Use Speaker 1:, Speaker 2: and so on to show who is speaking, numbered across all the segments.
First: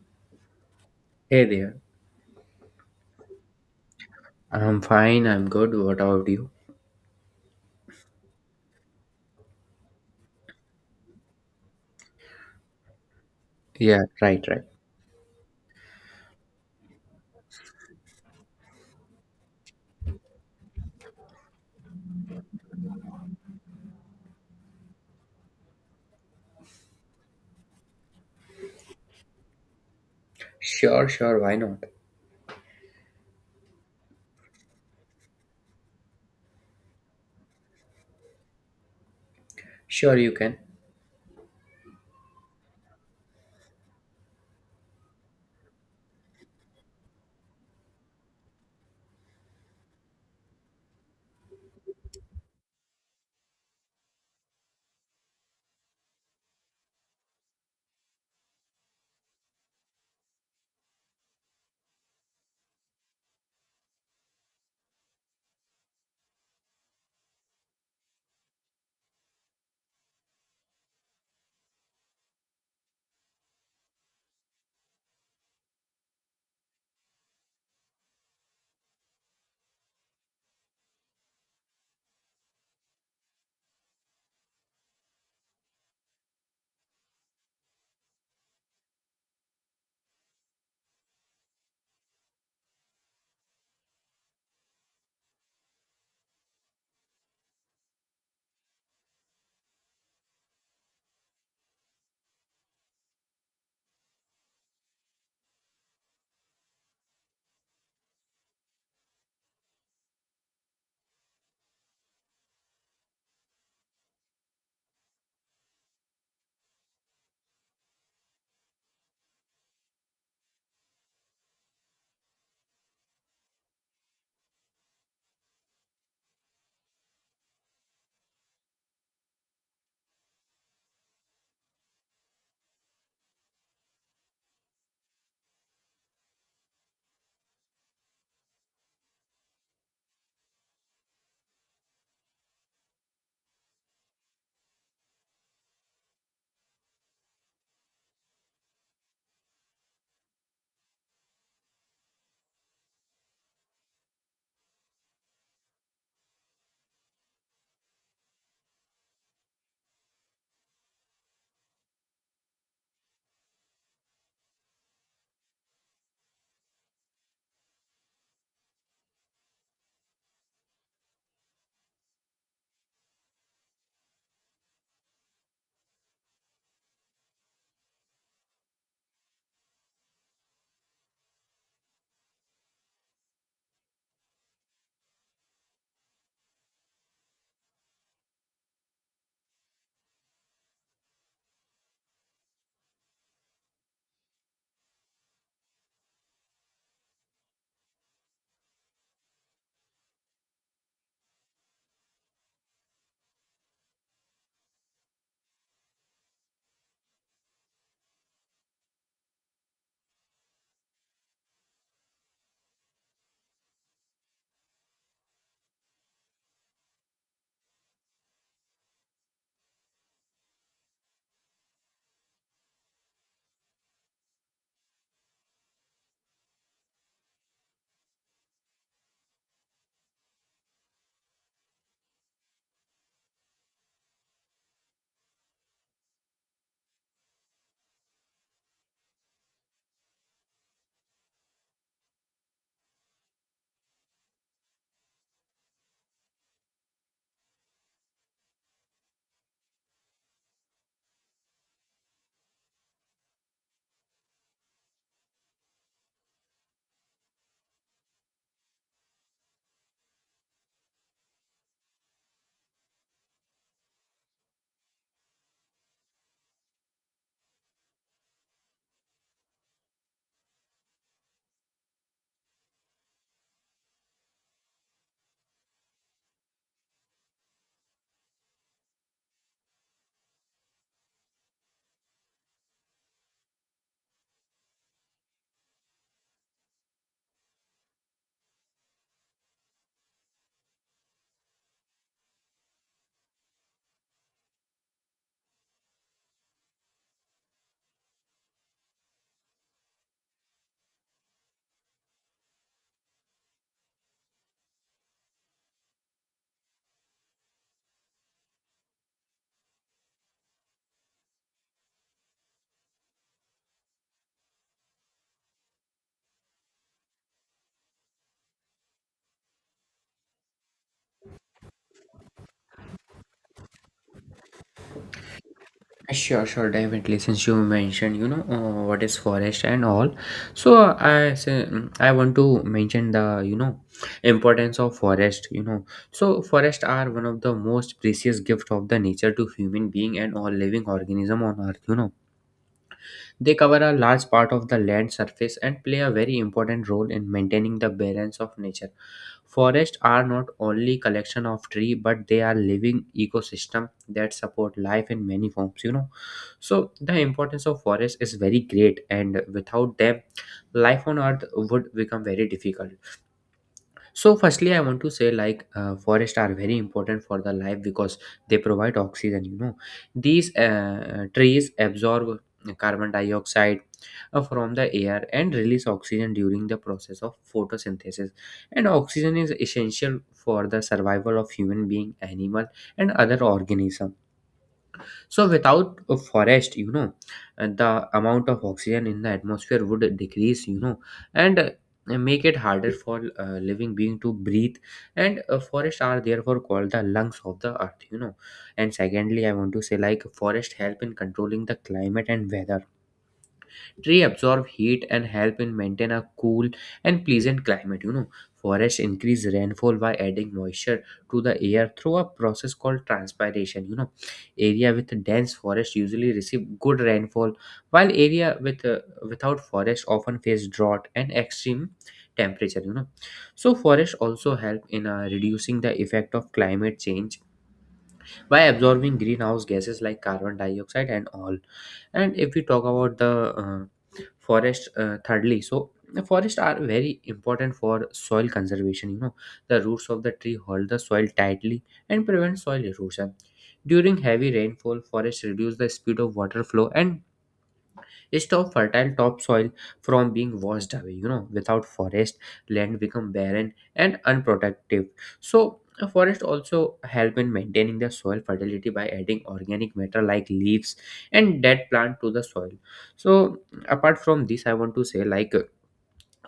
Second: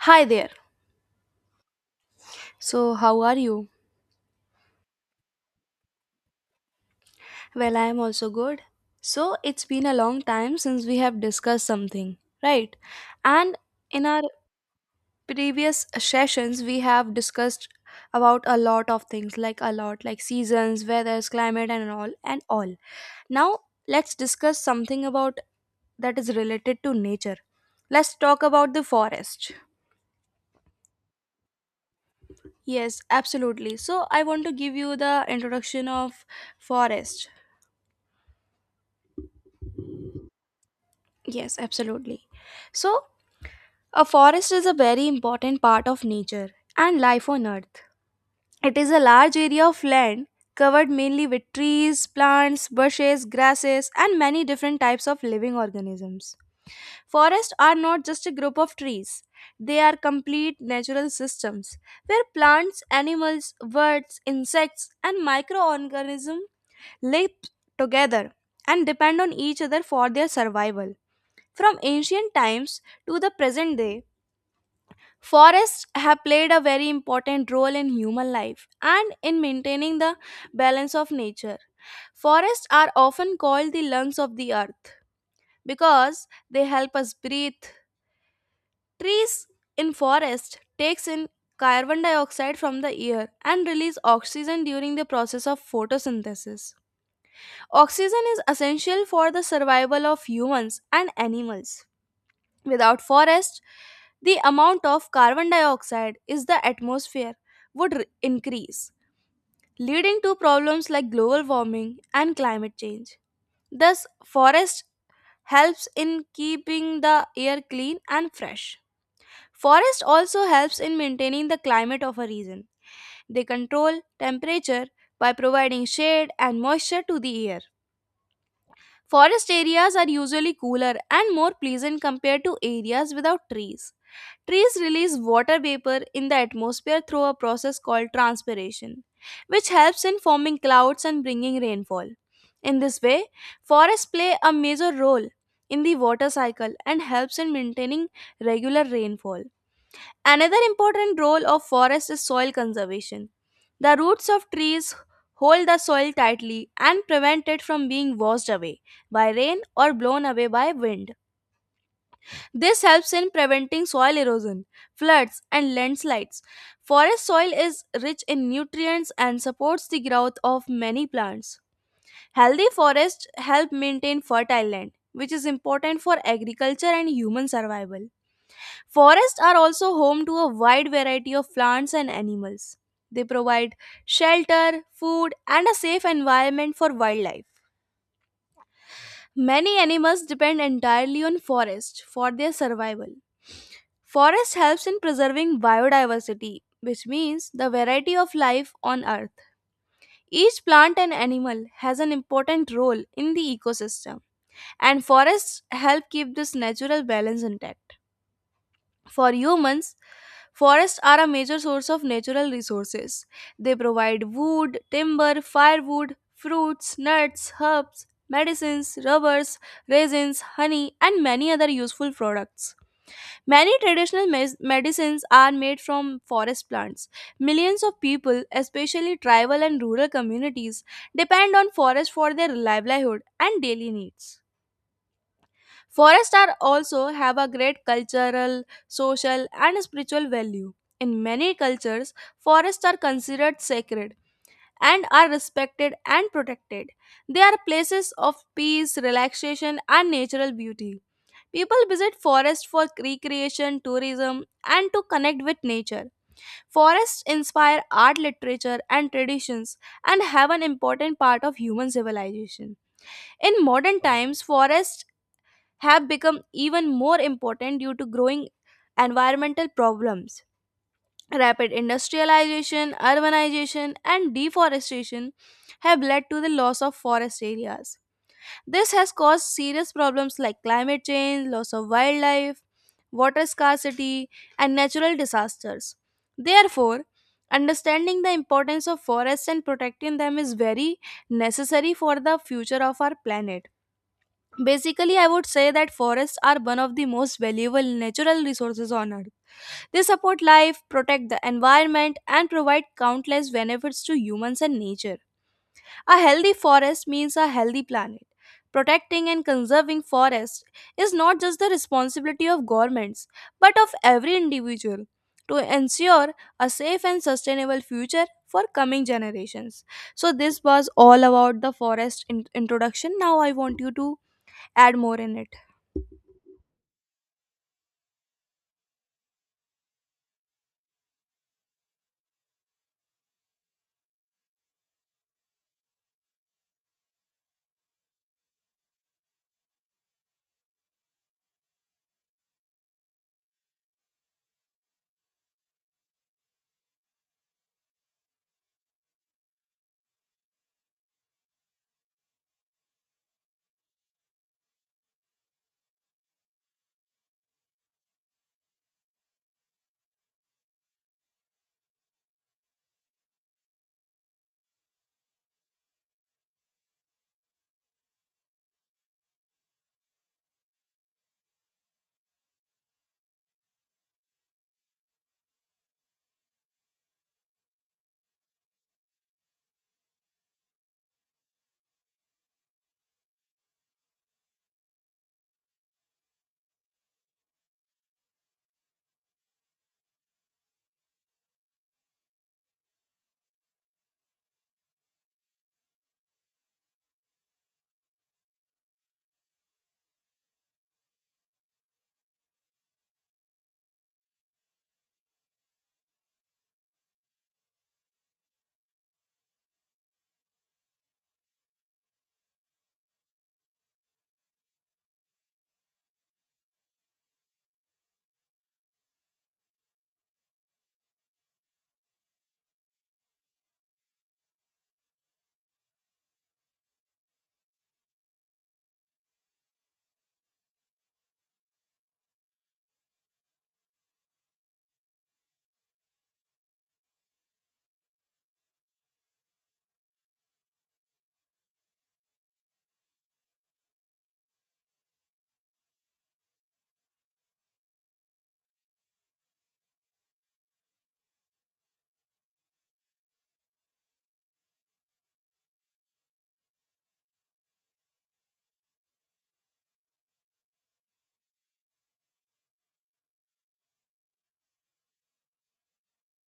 Speaker 1: Hi there.
Speaker 2: Hey there.
Speaker 1: So, how are you?
Speaker 2: I'm fine, I'm good. What about you?
Speaker 1: Well, I am also good. So, it's been a long time since we have discussed something, right? And
Speaker 2: Yeah,
Speaker 1: in our
Speaker 2: right, right.
Speaker 1: previous sessions, we have discussed about a lot of things, like seasons, weathers, climate, and all. Now, let's discuss something about that is related to nature. Let's talk about the forest.
Speaker 2: Sure, sure, why not?
Speaker 1: Yes, absolutely. So, I want to give you the introduction of forest.
Speaker 2: Sure, you can.
Speaker 1: Yes, absolutely. So, a forest is a very important part of nature and life on earth. It is a large area of land covered mainly with trees, plants, bushes, grasses, and many different types of living organisms. Forests are not just a group of trees, they are complete natural systems where plants, animals, birds, insects, and microorganisms live together and depend on each other for their survival. From ancient times to the present day, forests have played a very important role in human life and in maintaining the balance of nature. Forests are often called the lungs of the earth because they help us breathe. Trees in forest takes in carbon dioxide from the air and release oxygen during the process of photosynthesis. Oxygen is essential for the survival of humans and animals. Without forests, the amount of carbon dioxide is the atmosphere would increase, leading to problems like global warming and climate change. Thus, forest helps in keeping the air clean and fresh. Forest also helps in maintaining the climate of a region. They control temperature by providing shade and moisture to the air. Forest areas are usually cooler and more pleasant compared to areas without trees. Trees release water vapor in the atmosphere through a process called transpiration, which helps in forming clouds and bringing rainfall. In this way, forests play a major role in the water cycle and helps in maintaining regular rainfall. Another important role of forest is soil conservation. The roots of trees hold the soil tightly and prevent it from being washed away by rain or blown away by wind. This helps in preventing soil erosion, floods, and landslides. Forest soil is rich in nutrients and supports the growth of many plants. Healthy forests help maintain fertile land, which is important for agriculture and human survival. Forests are also home to a wide variety of plants and animals. They provide shelter, food, and a safe environment for wildlife. Many animals depend entirely on forests for their survival. Forest helps in preserving biodiversity, which means the variety of life on earth. Each plant and animal has an important role in the ecosystem, and forests help keep this natural balance intact. For humans, forests are a major source of natural resources. They provide wood, timber, firewood, fruits, nuts, herbs, medicines, rubbers, raisins, honey, and many other useful products. Many traditional medicines are made from forest plants. Millions of people, especially tribal and rural communities, depend on forests for their livelihood and daily needs. Forests are also have a great cultural, social, and spiritual value. In many cultures, forests are considered sacred and are respected and protected. They are places of peace, relaxation, and natural beauty. People visit forests for recreation, tourism, and to connect with nature. Forests inspire art, literature, and traditions and have an important part of human civilization. In modern times, forests have become even more important due to growing environmental problems. Rapid industrialization, urbanization, and deforestation have led to the loss of forest areas. This has caused serious problems like climate change, loss of wildlife, water scarcity, and natural disasters. Therefore, understanding the importance of forests and protecting them is very necessary for the future of our planet. Basically, I would say that forests are one of the most valuable natural resources on earth. They support life, protect the environment, and provide countless benefits to humans and nature. A healthy forest means a healthy planet. Protecting and conserving forests is not just the responsibility of governments, but of every individual to ensure a safe and sustainable future for coming generations. So, this was all about the forest introduction. Now, I want you to add more in it.
Speaker 2: Sure, sure, definitely. Since you mentioned, what is forest and all, so I say, I want to mention the importance of forest. You know, so forests are one of the most precious gift of the nature to human being and all living organism on earth. You know, they cover a large part of the land surface and play a very important role in maintaining the balance of nature. Forests are not only collection of tree but they are living ecosystem that support life in many forms, you know. So the importance of forest is very great and without them life on earth would become very difficult. So, firstly, I want to say like forests are very important for the life because they provide oxygen. You know, these trees absorb carbon dioxide from the air and release oxygen during the process of photosynthesis. And oxygen is essential for the survival of human being, animal, and other organisms, so without a forest, you know, and the amount of oxygen in the atmosphere would decrease, you know, and make it harder for living being to breathe, and forests are therefore called the lungs of the earth, you know. And secondly, I want to say like forest help in controlling the climate and weather. Tree absorb heat and help in maintain a cool and pleasant climate. You know, forests increase rainfall by adding moisture to the air through a process called transpiration. You know, area with dense forest usually receive good rainfall, while area with without forest often face drought and extreme temperature. You know, so forests also help in reducing the effect of climate change by absorbing greenhouse gases like carbon dioxide and all. And if we talk about the uh, forest, thirdly, so the forests are very important for soil conservation, you know, the roots of the tree hold the soil tightly and prevent soil erosion. During heavy rainfall, forests reduce the speed of water flow and stop fertile topsoil from being washed away, you know. Without forest, land become barren and unproductive. So a forest also help in maintaining the soil fertility by adding organic matter like leaves and dead plant to the soil. So apart from this, I want to say like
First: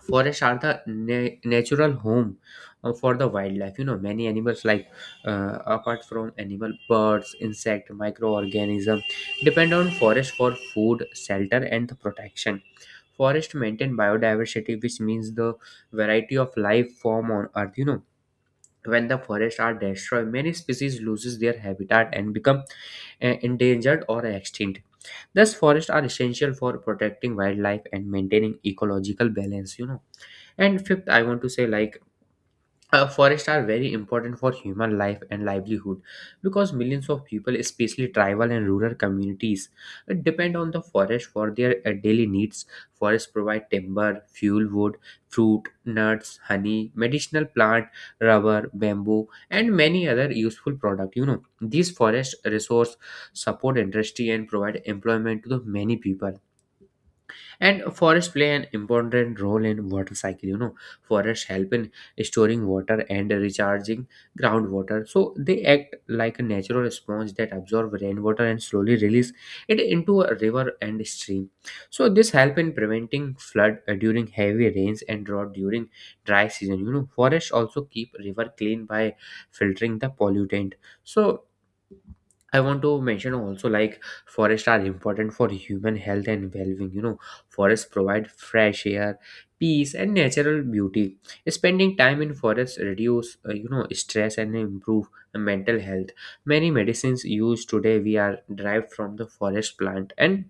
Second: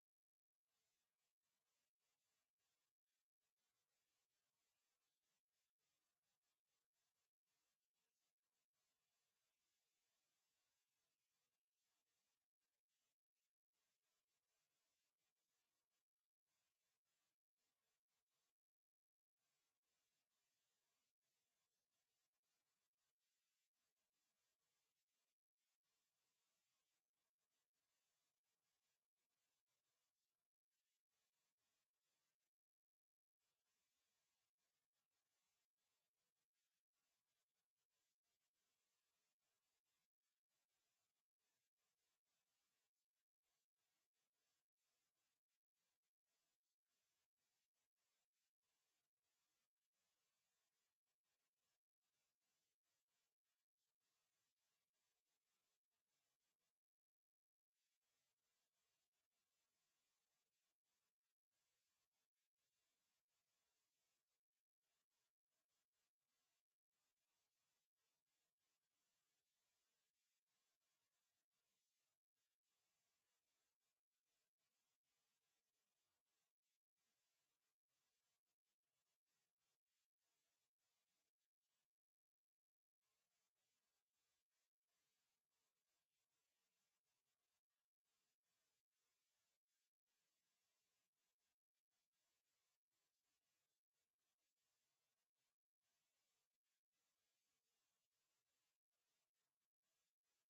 Speaker 2: forests are the natural home for the wildlife, you know, many animals apart from animal, birds, insect, microorganism depend on forest for food, shelter, and the protection. Forest maintain biodiversity, which means the variety of life form on earth, you know. When the forests are destroyed, many species loses their habitat and become endangered or extinct. Thus forests are essential for protecting wildlife and maintaining ecological balance, you know. And fifth, I want to say like forests are very important for human life and livelihood because millions of people, especially tribal and rural communities, depend on the forest for their daily needs. Forests provide timber, fuel, wood, fruit, nuts, honey, medicinal plant, rubber, bamboo, and many other useful products. You know, these forest resource support industry and provide employment to the many people. And forests play an important role in water cycle, you know, forests help in storing water and recharging groundwater, so they act like a natural sponge that absorb rainwater and slowly release it into a river and stream. So this help in preventing flood during heavy rains and drought during dry season, you know. Forests also keep river clean by filtering the pollutant. So I want to mention also like forests are important for human health and well-being. You know, forests provide fresh air, peace, and natural beauty. Spending time in forests reduce, stress and improve mental health. Many medicines used today we are derived from the forest plant, and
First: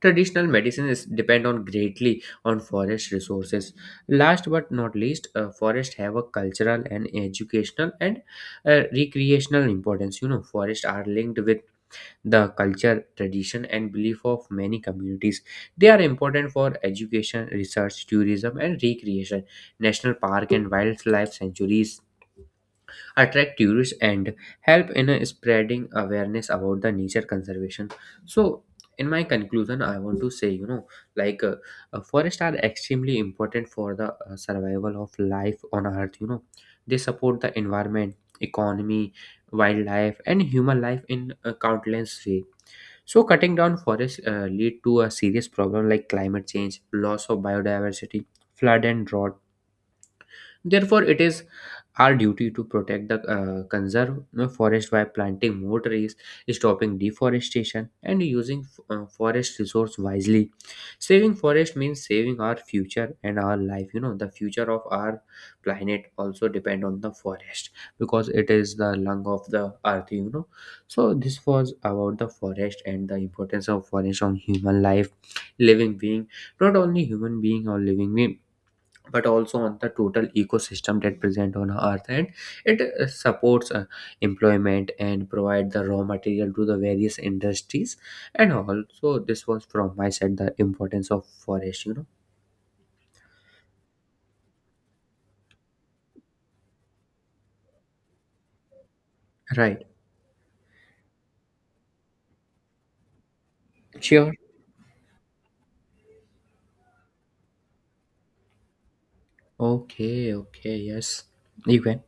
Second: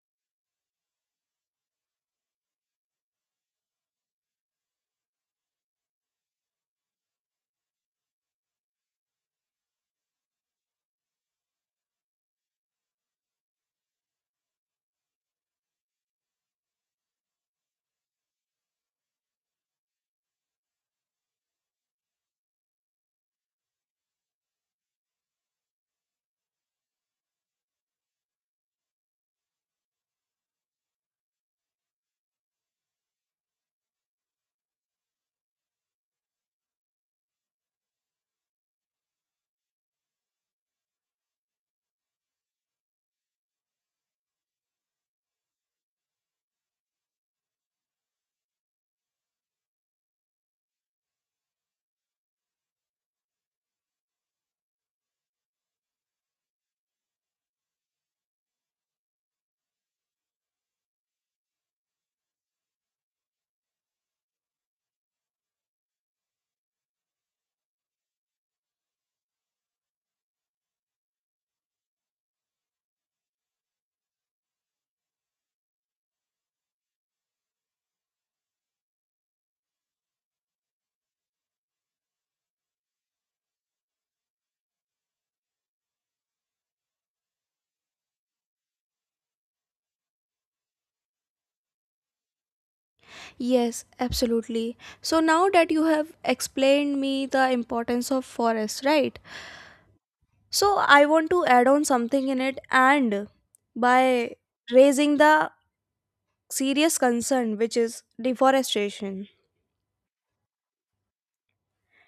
Speaker 2: traditional medicines depend on greatly on forest resources. Last but not least, forests have a cultural and educational and recreational importance. You know, forests are linked with the culture, tradition, and belief of many communities. They are important for education, research, tourism, and recreation. National park and wildlife sanctuaries attract tourists and help in spreading awareness about the nature conservation. So, in my conclusion, I want to say, you know, like uh, forests are extremely important for the survival of life on Earth. You know, they support the environment, economy, wildlife, and human life in countless way. So, cutting down forests lead to a serious problem like climate change, loss of biodiversity, flood and drought. Therefore, it is our duty to protect the conserve forest by planting more trees, stopping deforestation, and using forest resource wisely. Saving forest means saving our future and our life. You know, the future of our planet also depend on the forest because it is the lung of the earth. You know, so this was about the forest and the importance of forest on human life, living being, not only human being or living being but also on the total ecosystem that present on earth and it supports employment and provide the raw material to the various industries. And also, this was from my side, the importance of forest, you know.
Speaker 1: Yes, absolutely. So now that you have explained me the importance of forest, right?
Speaker 2: Right.
Speaker 1: So I want to add on something in it and
Speaker 2: Sure.
Speaker 1: by raising the serious concern which is deforestation.
Speaker 2: Okay, okay, yes, you can.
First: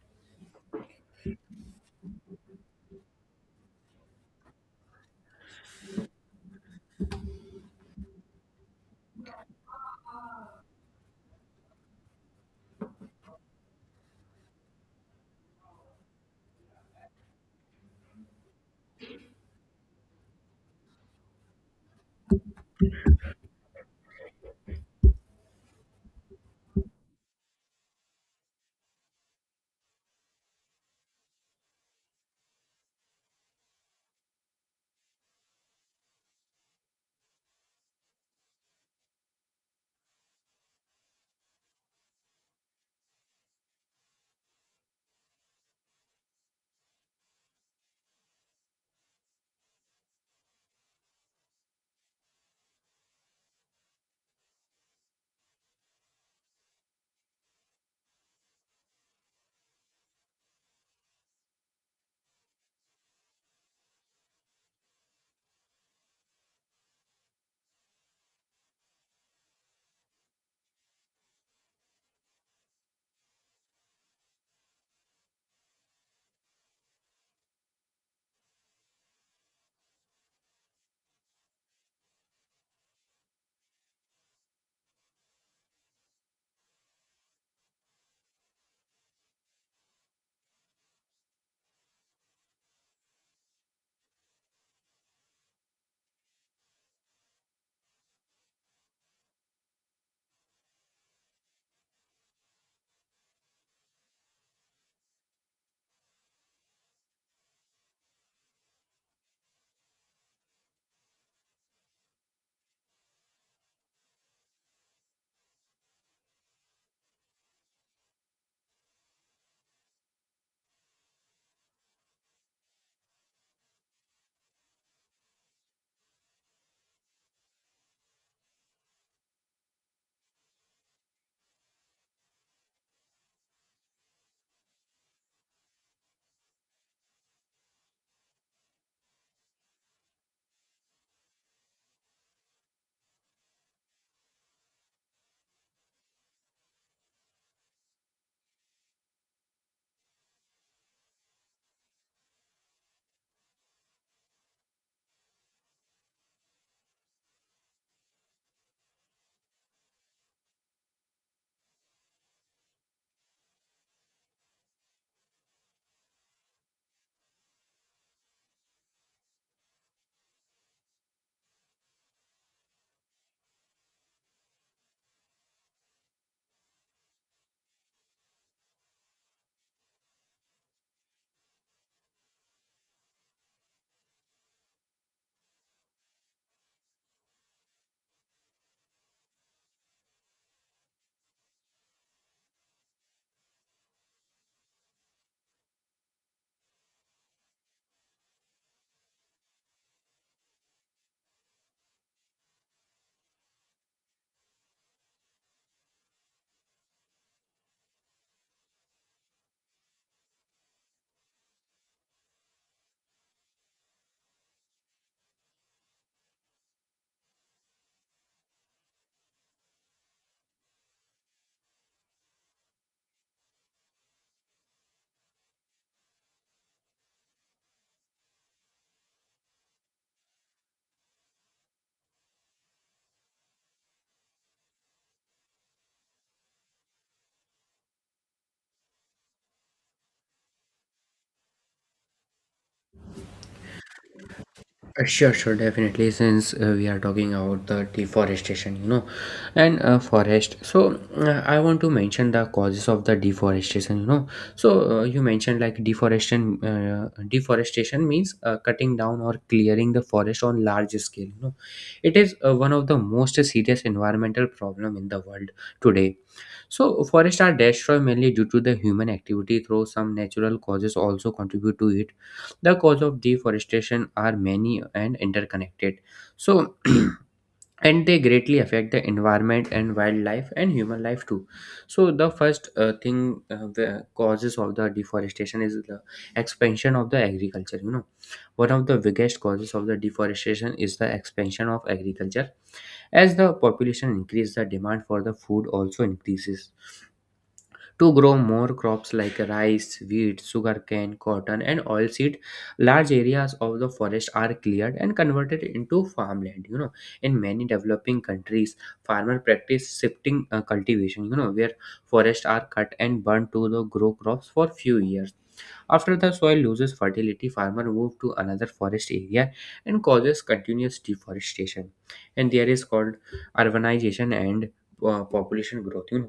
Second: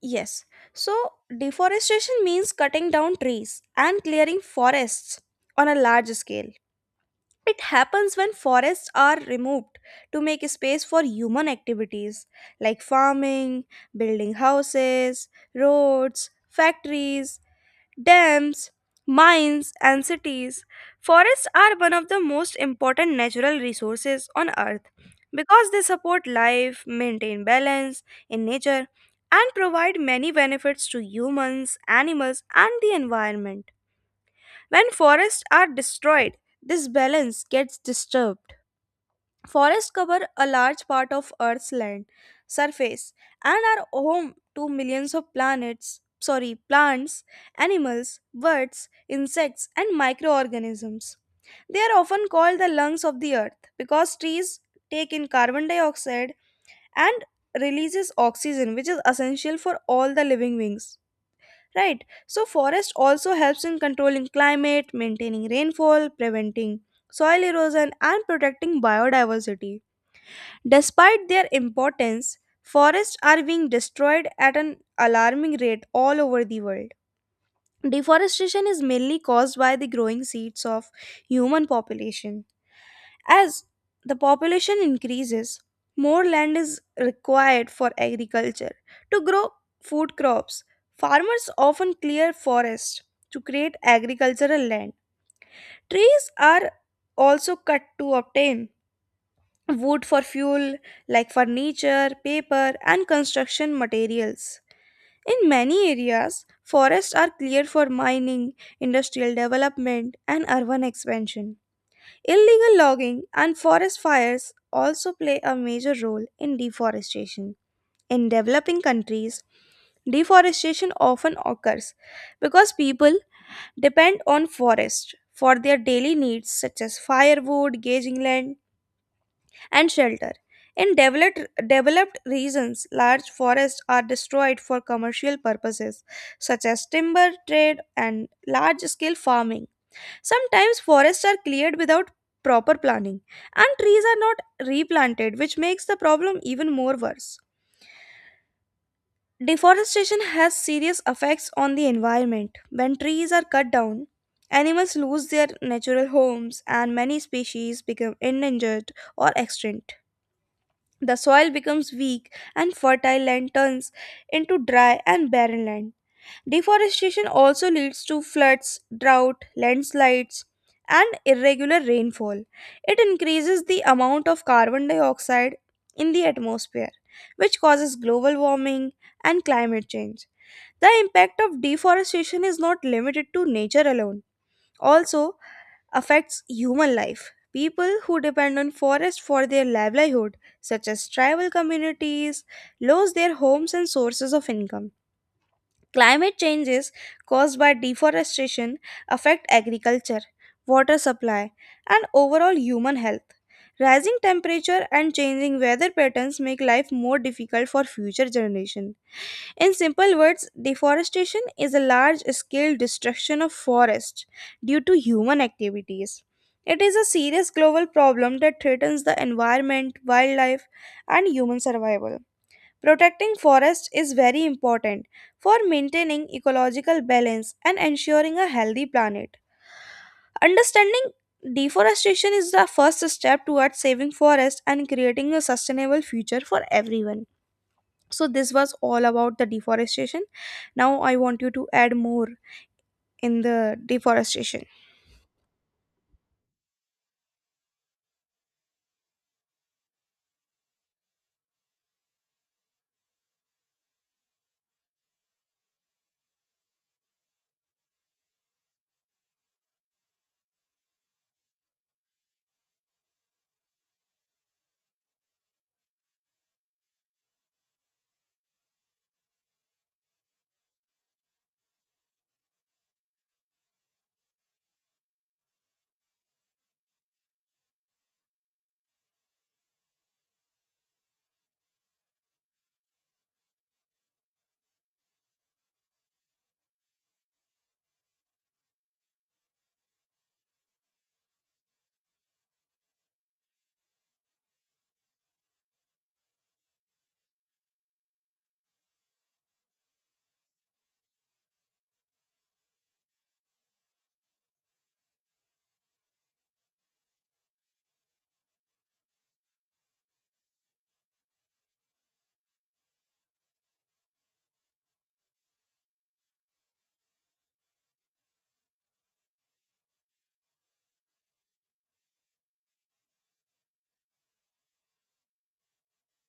Speaker 1: Yes. So deforestation means cutting down trees and clearing forests on a large scale. It happens when forests are removed to make space for human activities like farming, building houses, roads, factories, dams, mines, and cities. Forests are one of the most important natural resources on earth because they support life, maintain balance in nature, and provide many benefits to humans, animals, and the environment. When forests are destroyed, this balance gets disturbed. Forests cover a large part of Earth's land surface and are home to millions of planets, sorry, plants, animals, birds, insects, and microorganisms. They are often called the lungs of the earth because trees take in carbon dioxide and releases oxygen which is essential for all the living beings, right? So forest also helps in controlling climate, maintaining rainfall, preventing soil erosion, and protecting biodiversity. Despite their importance, forests are being destroyed at an alarming rate all over the world. Deforestation is mainly caused by the growing seeds of human population. As the population increases, more land is required for agriculture to grow food crops. Farmers often clear forests to create agricultural land. Trees are also cut to obtain wood for fuel, like furniture, paper, and construction materials. In many areas, forests are cleared for mining, industrial development, and urban expansion. Illegal logging and forest fires also play a major role in deforestation. In developing countries, deforestation often occurs because people depend on forests for their daily needs such as firewood, gauging land, and shelter. In developed regions, large forests are destroyed for commercial purposes, such as timber trade and large scale farming. Sometimes forests are cleared without proper planning, and trees are not replanted, which makes the problem even more worse. Deforestation has serious effects on the environment. When trees are cut down, animals lose their natural homes and many species become endangered or extinct. The soil becomes weak and fertile land turns into dry and barren land. Deforestation also leads to floods, drought, landslides, and irregular rainfall. It increases the amount of carbon dioxide in the atmosphere, which causes global warming and climate change. The impact of deforestation is not limited to nature alone. Also, affects human life. People who depend on forest for their livelihood, such as tribal communities, lose their homes and sources of income. Climate changes caused by deforestation affect agriculture, water supply, and overall human health. Rising temperature and changing weather patterns make life more difficult for future generations. In simple words, deforestation is a large scale destruction of forests due to human activities. It is a serious global problem that threatens the environment, wildlife, and human survival. Protecting forests is very important for maintaining ecological balance and ensuring a healthy planet. Understanding deforestation is the first step towards saving forests and creating a sustainable future for everyone. So this was all about the deforestation. Now I want you to add more in the deforestation.
Speaker 2: Sure, sure, definitely. Since we are talking about the deforestation, you know, and forest, so I want to mention the causes of the deforestation. You know, so you mentioned like deforestation. Deforestation means cutting down or clearing the forest on large scale. You know, it is one of the most serious environmental problem in the world today. So forests are destroyed mainly due to the human activity, though some natural causes also contribute to it. The cause of deforestation are many and interconnected. So and they greatly affect the environment and wildlife and human life too. So the first thing the causes of the deforestation is the expansion of the agriculture. You know, one of the biggest causes of the deforestation is the expansion of agriculture. As the population increases, the demand for the food also increases to grow more crops like rice, wheat, sugarcane, cotton, and oilseed. Large areas of the forest are cleared and converted into farmland. You know, in many developing countries, farmer practice shifting cultivation. You know, where forests are cut and burned to the grow crops for few years. After the soil loses fertility, farmer move to another forest area and causes continuous deforestation. And there is called urbanization and population growth. You know,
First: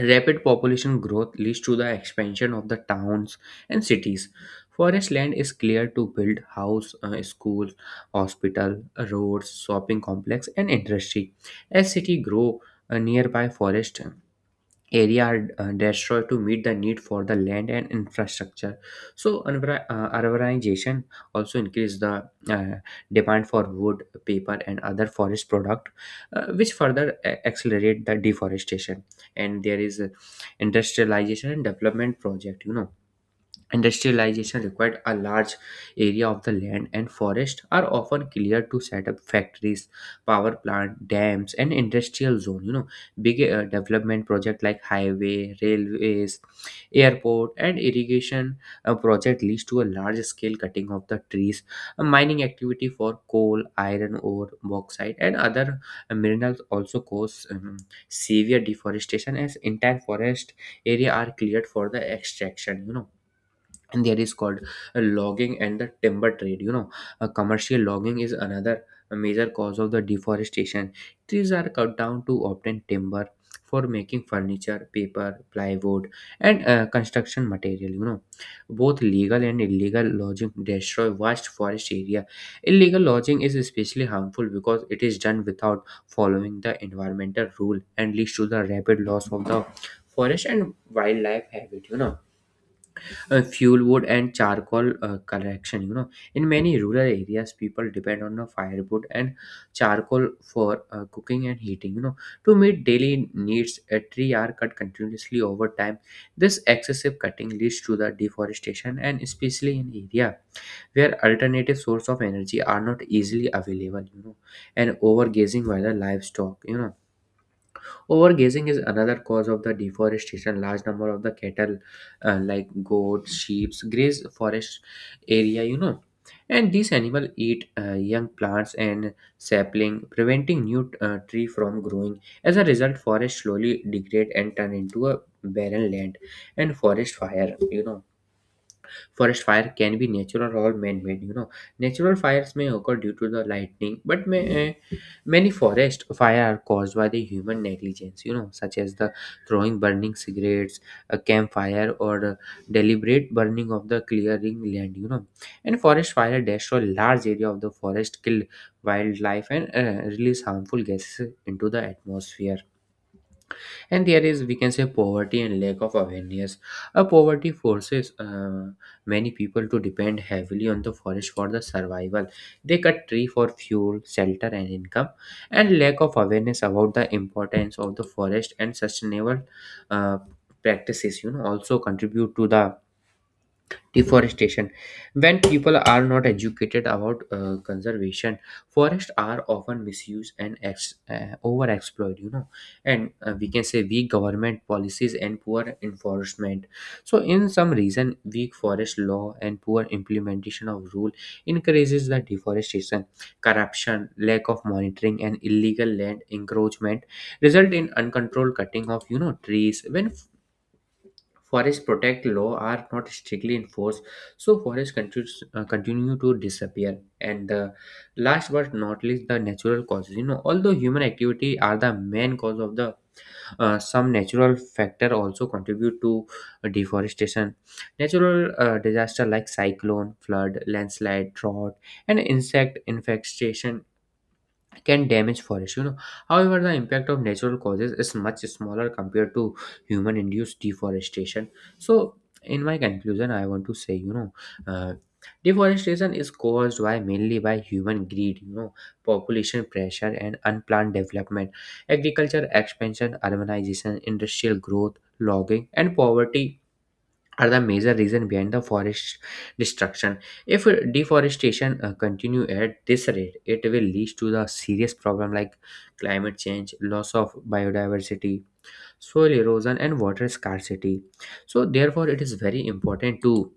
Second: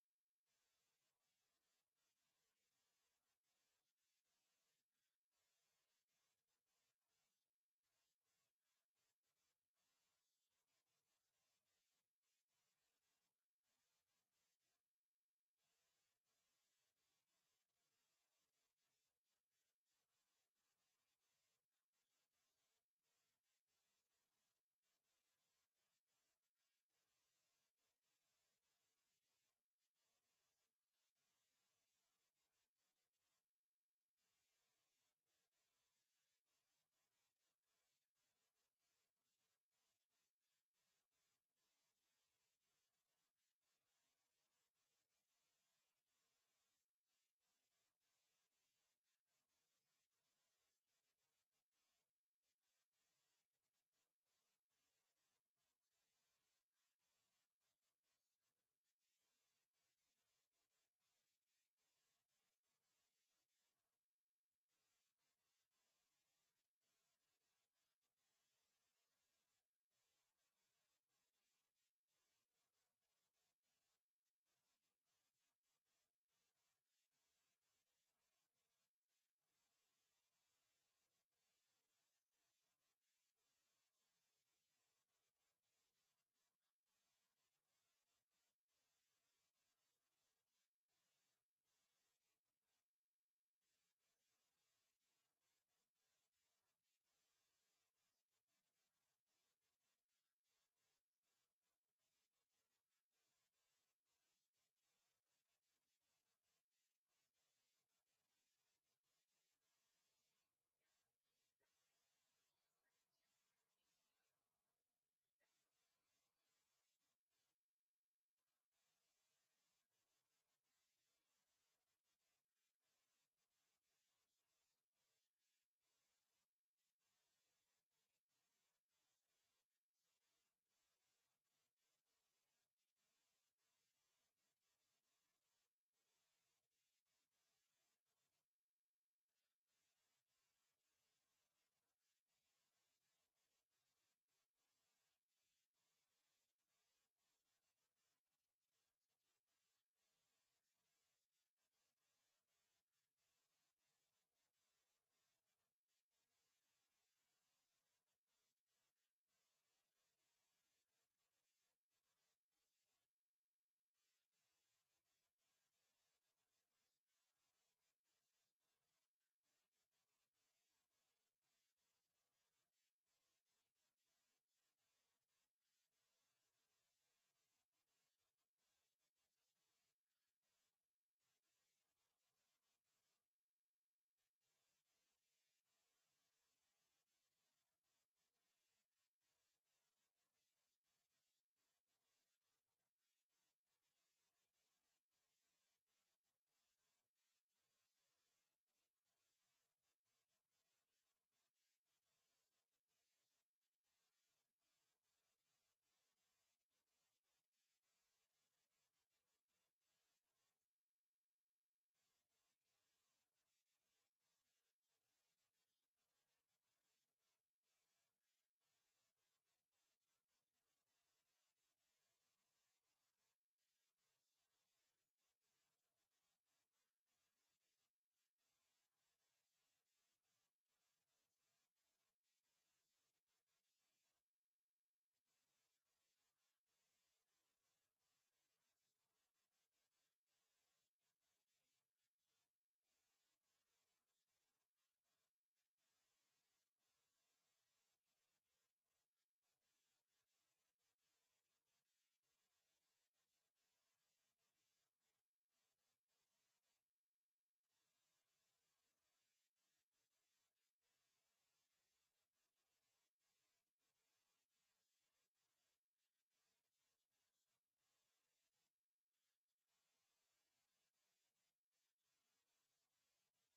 Speaker 2: rapid population growth leads to the expansion of the towns and cities. Forest land is cleared to build house, schools, hospital, roads, shopping complex, and industry. As city grow, nearby forest area are destroyed to meet the need for the land and infrastructure. So urbanization also increase the demand for wood, paper, and other forest product, which further accelerate the deforestation. And there is industrialization and development project, you know. Industrialization required a large area of the land, and forests are often cleared to set up factories, power plant, dams, and industrial zone. You know, big development project like highway, railways, airport, and irrigation project leads to a large scale cutting of the trees. A mining activity for coal, iron ore, bauxite, and other minerals also cause severe deforestation as entire forest area are cleared for the extraction. You know, and there is called logging and the timber trade, you know. Commercial logging is another major cause of the deforestation. Trees are cut down to obtain timber for making furniture, paper, plywood, and construction material, you know. Both legal and illegal logging destroy vast forest area. Illegal logging is especially harmful because it is done without following the environmental rule and leads to the rapid loss of the forest and wildlife habit, you know. Fuel wood and charcoal collection, you know, in many rural areas people depend on the firewood and charcoal for cooking and heating, you know. To meet daily needs, a tree are cut continuously over time. This excessive cutting leads to the deforestation, and especially in area where alternative source of energy are not easily available, you know. And overgazing by the livestock, you know. Overgrazing is another cause of the deforestation. Large number of the cattle, like goats, sheep, graze forest area, you know, and these animals eat young plants and sapling, preventing new tree from growing. As a result, forest slowly degrade and turn into a barren land. And forest fire, you know. Forest fire can be natural or man-made. You know, natural fires may occur due to the lightning, but uh, many forest fire are caused by the human negligence, You know, such as the throwing burning cigarettes, a campfire, or deliberate burning of the clearing land. You know, and forest fire destroy large area of the forest, kill wildlife, and release harmful gases into the atmosphere. And there is, we can say, poverty and lack of awareness. A poverty forces many people to depend heavily on the forest for the survival. They cut tree for fuel, shelter, and income. And lack of awareness about the importance of the forest and sustainable uh, practices, you know, also contribute to the deforestation. When people are not educated about conservation, forests are often misused and overexploited, you know. And we can say weak government policies and poor enforcement. So in some reason, weak forest law and poor implementation of rule increases the deforestation. Corruption, lack of monitoring, and illegal land encroachment result in uncontrolled cutting of, you know, trees. When forest protect law are not strictly enforced, so forest continue to disappear. And the last but not least, the natural causes, you know, although human activity are the main cause of the some natural factor also contribute to deforestation. Natural disaster like cyclone, flood, landslide, drought, and insect infestation can damage forests, you know. However, the impact of natural causes is much smaller compared to human induced deforestation. So in my conclusion, I want to say, you know, uh, deforestation is caused by mainly by human greed, you know. Population pressure and unplanned development, agriculture expansion, urbanization, industrial growth, logging, and poverty are the major reason behind the forest destruction. If deforestation continue at this rate, it will lead to the serious problem like climate change, loss of biodiversity, soil erosion, and water scarcity. So therefore, it is very important to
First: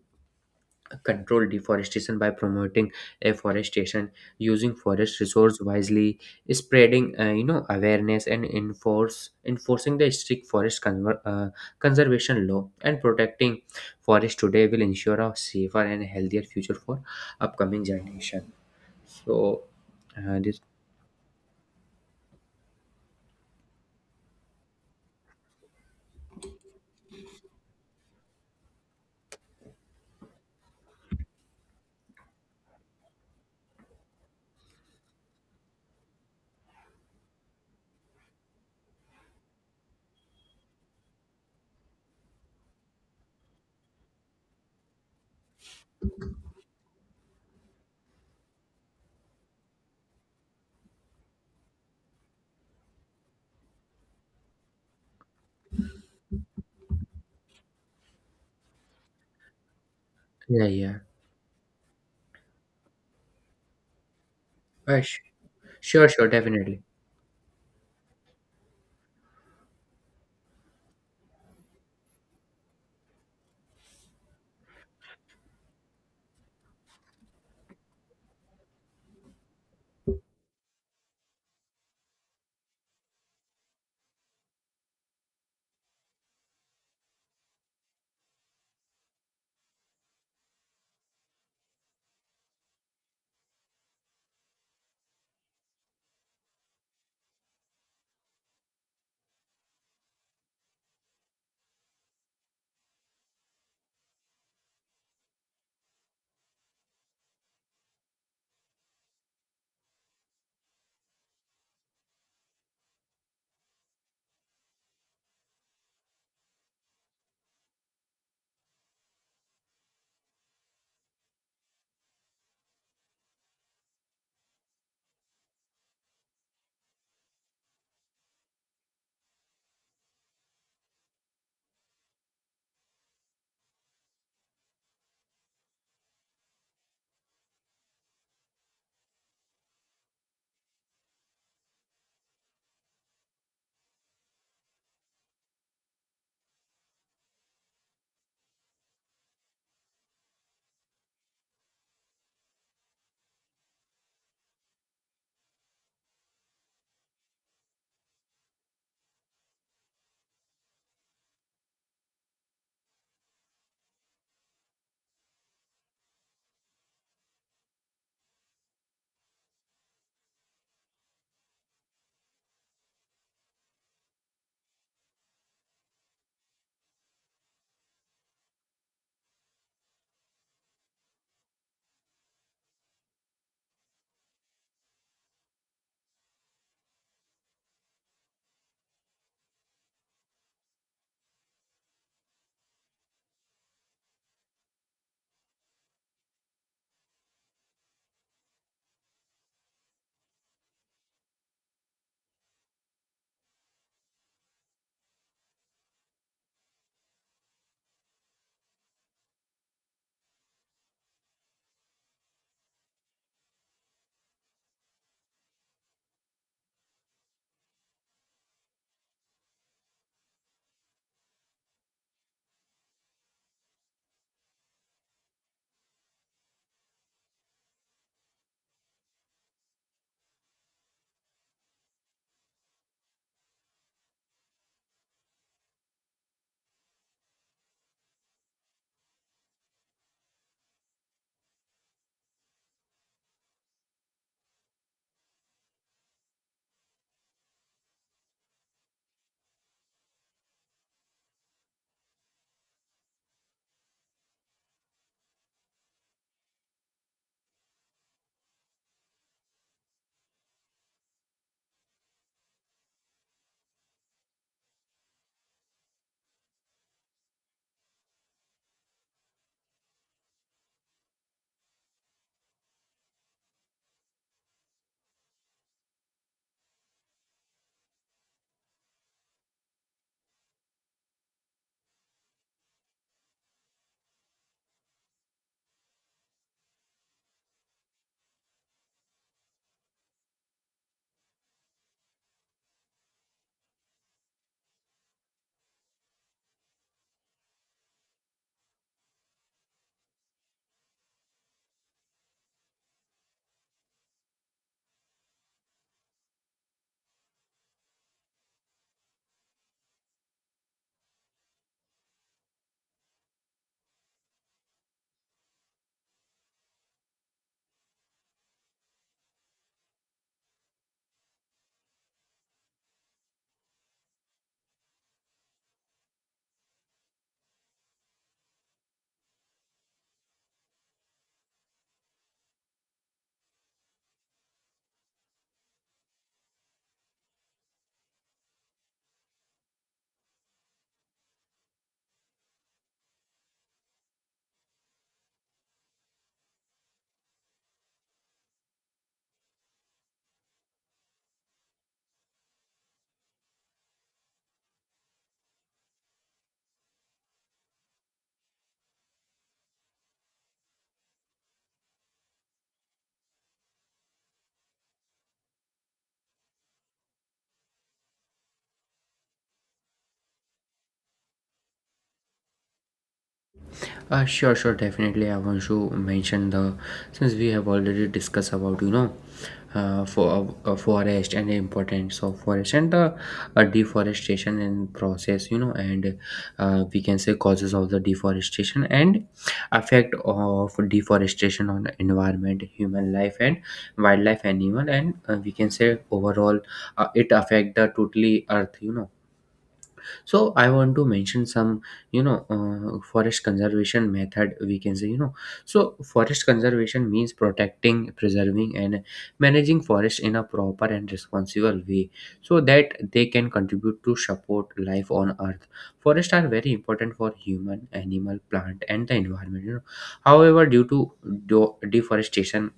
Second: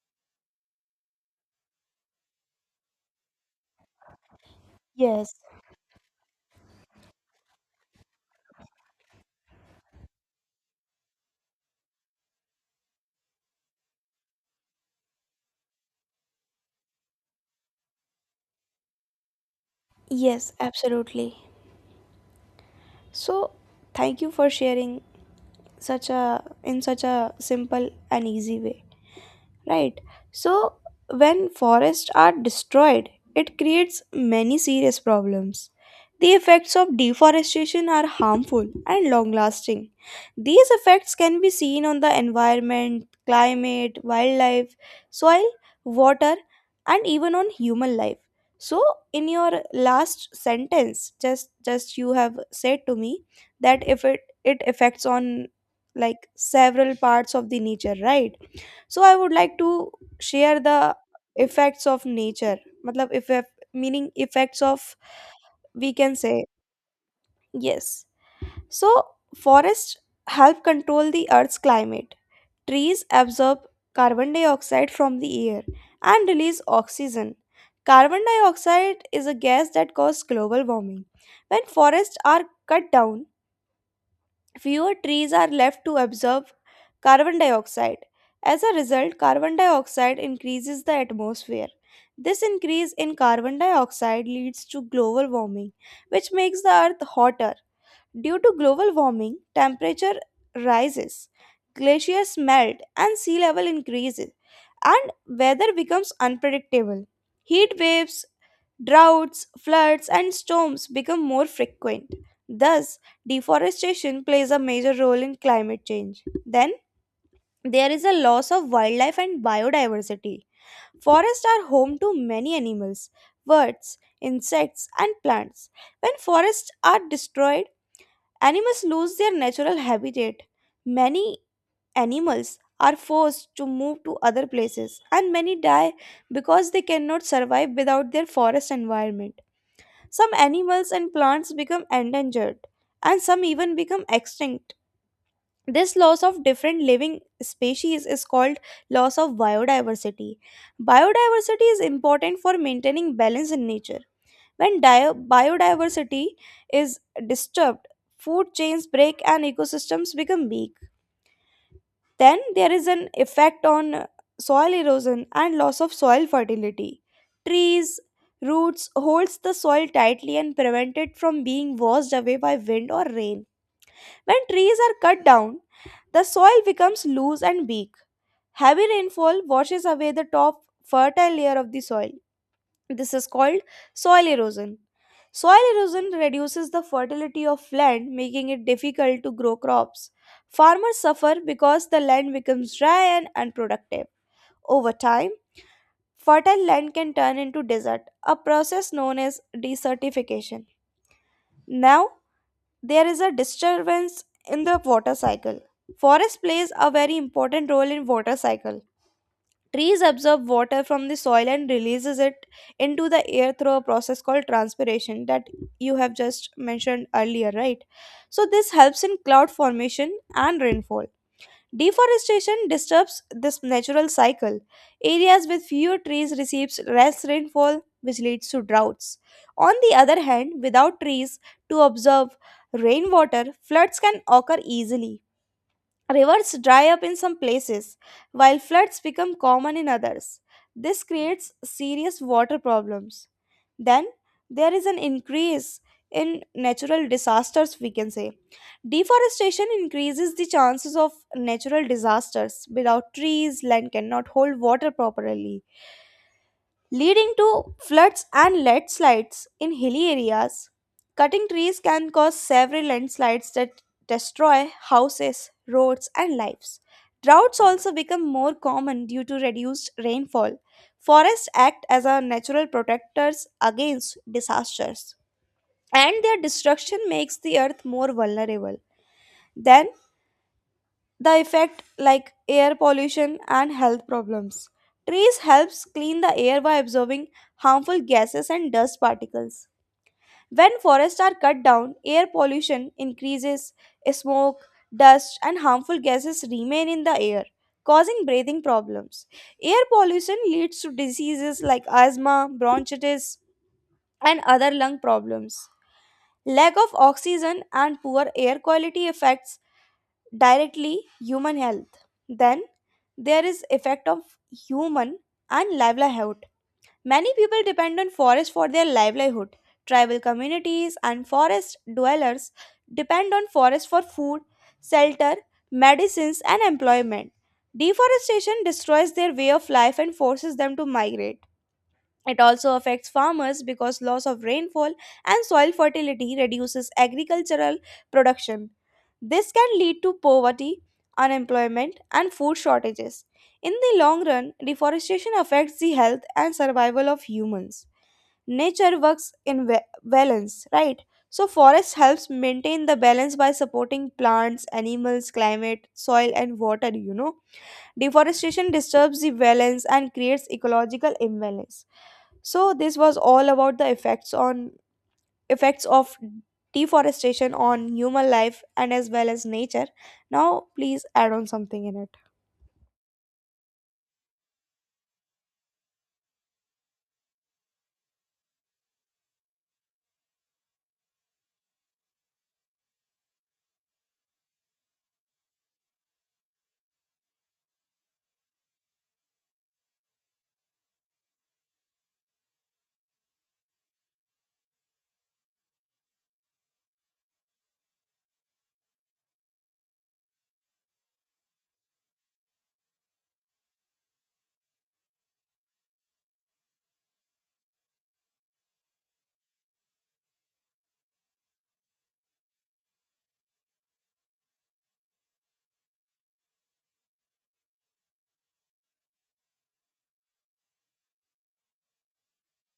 Speaker 2: control deforestation by promoting afforestation, using forest
Speaker 1: Yes,
Speaker 2: resource wisely, spreading you know, awareness, and enforce enforcing the strict forest conservation law. And protecting forest today will ensure a safer and healthier future for upcoming generation. So
Speaker 1: yes,
Speaker 2: this
Speaker 1: absolutely. So thank you for sharing such a in such a simple and easy way, right? So when forests are destroyed, it creates many serious problems. The effects of deforestation are harmful and long lasting. These effects can be seen on the environment, climate, wildlife, soil, water, and even on human life. So in your last sentence, just you have said to me that if it affects on like several parts of the nature, right? So I would like to share
Speaker 2: yeah,
Speaker 1: the
Speaker 2: yeah.
Speaker 1: effects of nature, matlab effect, meaning effects of,
Speaker 2: Uh, sh-
Speaker 1: we
Speaker 2: sure,
Speaker 1: can
Speaker 2: sure,
Speaker 1: say.
Speaker 2: definitely.
Speaker 1: Yes. So forests help control the earth's climate. Trees absorb carbon dioxide from the air and release oxygen. Carbon dioxide is a gas that causes global warming. When forests are cut down, fewer trees are left to absorb carbon dioxide. As a result, carbon dioxide increases the atmosphere. This increase in carbon dioxide leads to global warming, which makes the earth hotter. Due to global warming, temperature rises, glaciers melt, and sea level increases, and weather becomes unpredictable. Heat waves, droughts, floods, and storms become more frequent. Thus, deforestation plays a major role in climate change. Then, there is a loss of wildlife and biodiversity. Forests are home to many animals, birds, insects, and plants. When forests are destroyed, animals lose their natural habitat. Many animals are forced to move to other places, and many die because they cannot survive without their forest environment. Some animals and plants become endangered, and some even become extinct. This loss of different living species is called loss of biodiversity. Biodiversity is important for maintaining balance in nature. When biodiversity is disturbed, food chains break and ecosystems become weak. Then there is an effect on soil erosion and loss of soil fertility. Trees, roots holds the soil tightly and prevent it from being washed away by wind or rain. When trees are cut down, the soil becomes loose and weak. Heavy rainfall washes away the top fertile layer of the soil. This is called soil erosion. Soil erosion reduces the fertility of land, making it difficult to grow crops. Farmers suffer because the land becomes dry and unproductive. Over time, fertile land can turn into desert, a process known as desertification. Now, there is a disturbance in the water cycle. Forest plays a very important role in water cycle. Trees absorb water from the soil and releases it into the air through a process called transpiration that you have just mentioned earlier, right? So this helps in cloud formation and rainfall. Deforestation disturbs this natural cycle. Areas with fewer trees receives less rainfall which leads to droughts. On the other hand, without trees to absorb rainwater, floods can occur easily. Rivers dry up in some places, while floods become common in others. This creates serious water problems. Then there is an increase in natural disasters, we can say. Deforestation increases the chances of natural disasters. Without trees, land cannot hold water properly, leading to floods and landslides in hilly areas. Cutting trees can cause severe landslides that destroy houses, roads, and lives. Droughts also become more common due to reduced rainfall. Forests act as our natural protectors against disasters, and their destruction makes the earth more vulnerable. Then, the effect like air pollution and health problems. Trees helps clean the air by absorbing harmful gases and dust particles. When forests are cut down, air pollution increases. Smoke, dust, and harmful gases remain in the air, causing breathing problems. Air pollution leads to diseases like asthma, bronchitis, and other lung problems. Lack of oxygen and poor air quality affects directly human health. Then there is effect of human and livelihood. Many people depend on forest for their livelihood. Tribal communities and forest dwellers depend on forest for food, shelter, medicines, and employment. Deforestation destroys their way of life and forces them to migrate. It also affects farmers because loss of rainfall and soil fertility reduces agricultural production. This can lead to poverty, unemployment, and food shortages. In the long run, deforestation affects the health and survival of humans. Nature works in balance, right? So, forest helps maintain the balance by supporting plants, animals, climate, soil, and water. Deforestation disturbs the balance and creates ecological imbalance. So this was all about the effects on effects of deforestation on human life and as well as nature. Now please add on something in it.
Speaker 2: I want to mention the, since we have already discussed about, you know, forest and the importance of forest and the deforestation and process, you know, and we can say causes of the deforestation and effect of deforestation on the environment, human life, and wildlife, animal, and we can say overall it affect the totally earth, you know. So I want to mention some, you know, forest conservation method, we can say, you know. So forest conservation means protecting, preserving, and managing forest in a proper and responsible way so that they can contribute to support life on earth. Forests are very important for human, animal, plant, and the environment, you know. However, due to deforestation,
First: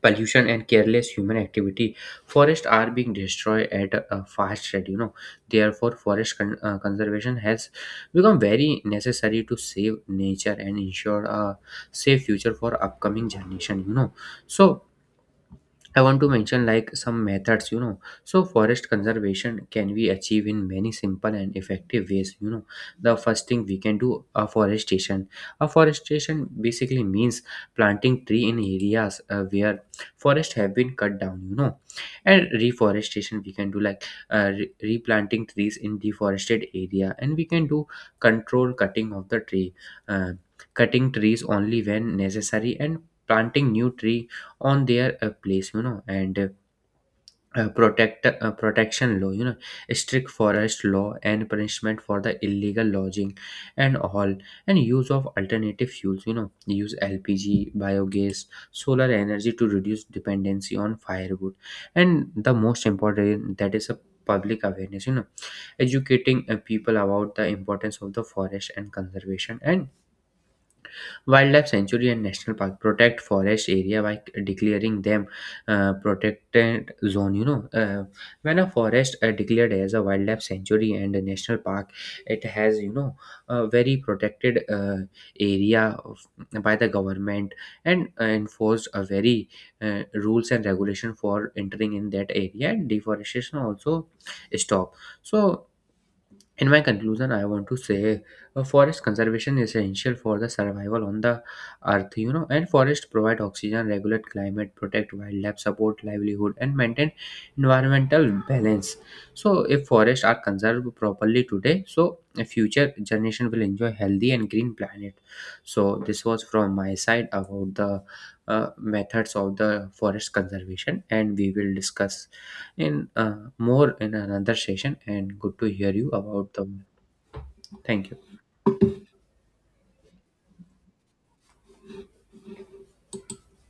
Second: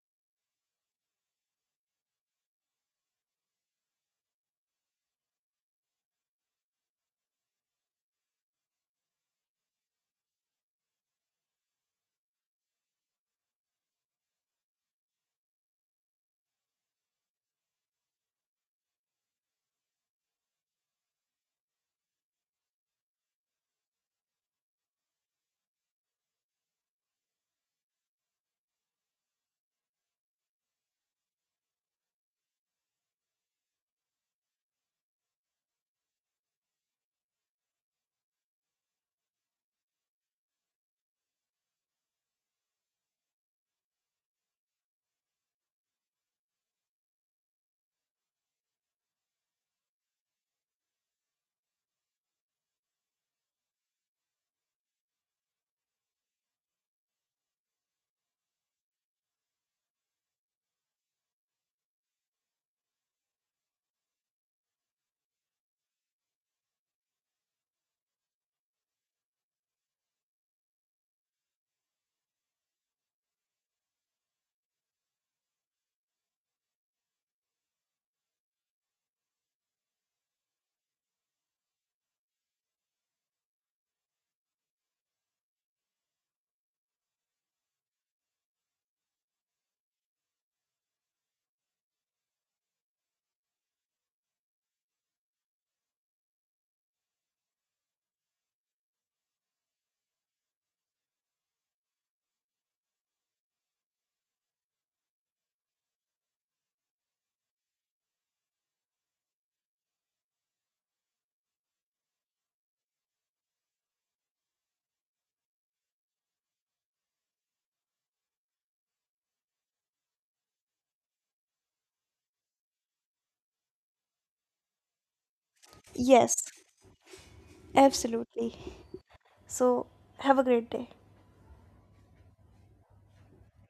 Speaker 2: pollution, and careless human activity, forests are being destroyed at a fast rate, you know. Therefore, forest conservation has become very necessary to save nature and ensure a safe future for upcoming generation, you know. So I want to mention like some methods, you know. So forest conservation can be achieved in many simple and effective ways, you know. The first thing we can do, afforestation. Afforestation basically means planting tree in areas where forest have been cut down, you know. And reforestation we can do like replanting trees in deforested area. And we can do control cutting of the tree. Uh, cutting trees only when necessary and planting new tree on their place, you know. And protection law, you know, strict forest law and punishment for the illegal lodging and all. And use of alternative fuels, you know, use LPG, biogas, solar energy to reduce dependency on firewood. And the most important, that is a public awareness, you know, educating people about the importance of the forest and conservation. And Wildlife Sanctuary and National Park protect forest area by declaring them protected zone. You know, when a forest declared as a wildlife sanctuary and a national park, it has, you know, a very protected area of, by the government, and enforced a very rules and regulation for entering in that area. And deforestation also stop. So in my conclusion, I want to say, forest conservation is essential for the survival on the earth, you know. And forests provide oxygen, regulate climate, protect wildlife, support livelihood, and maintain environmental balance. So, if forests are conserved properly today, so a future generation will enjoy healthy and green planet. So, this was from my side about the methods of the forest conservation. And we will discuss in more in another session, and good to hear you
Speaker 1: Yes,
Speaker 2: about the, thank you.
Speaker 1: absolutely. So have a great day.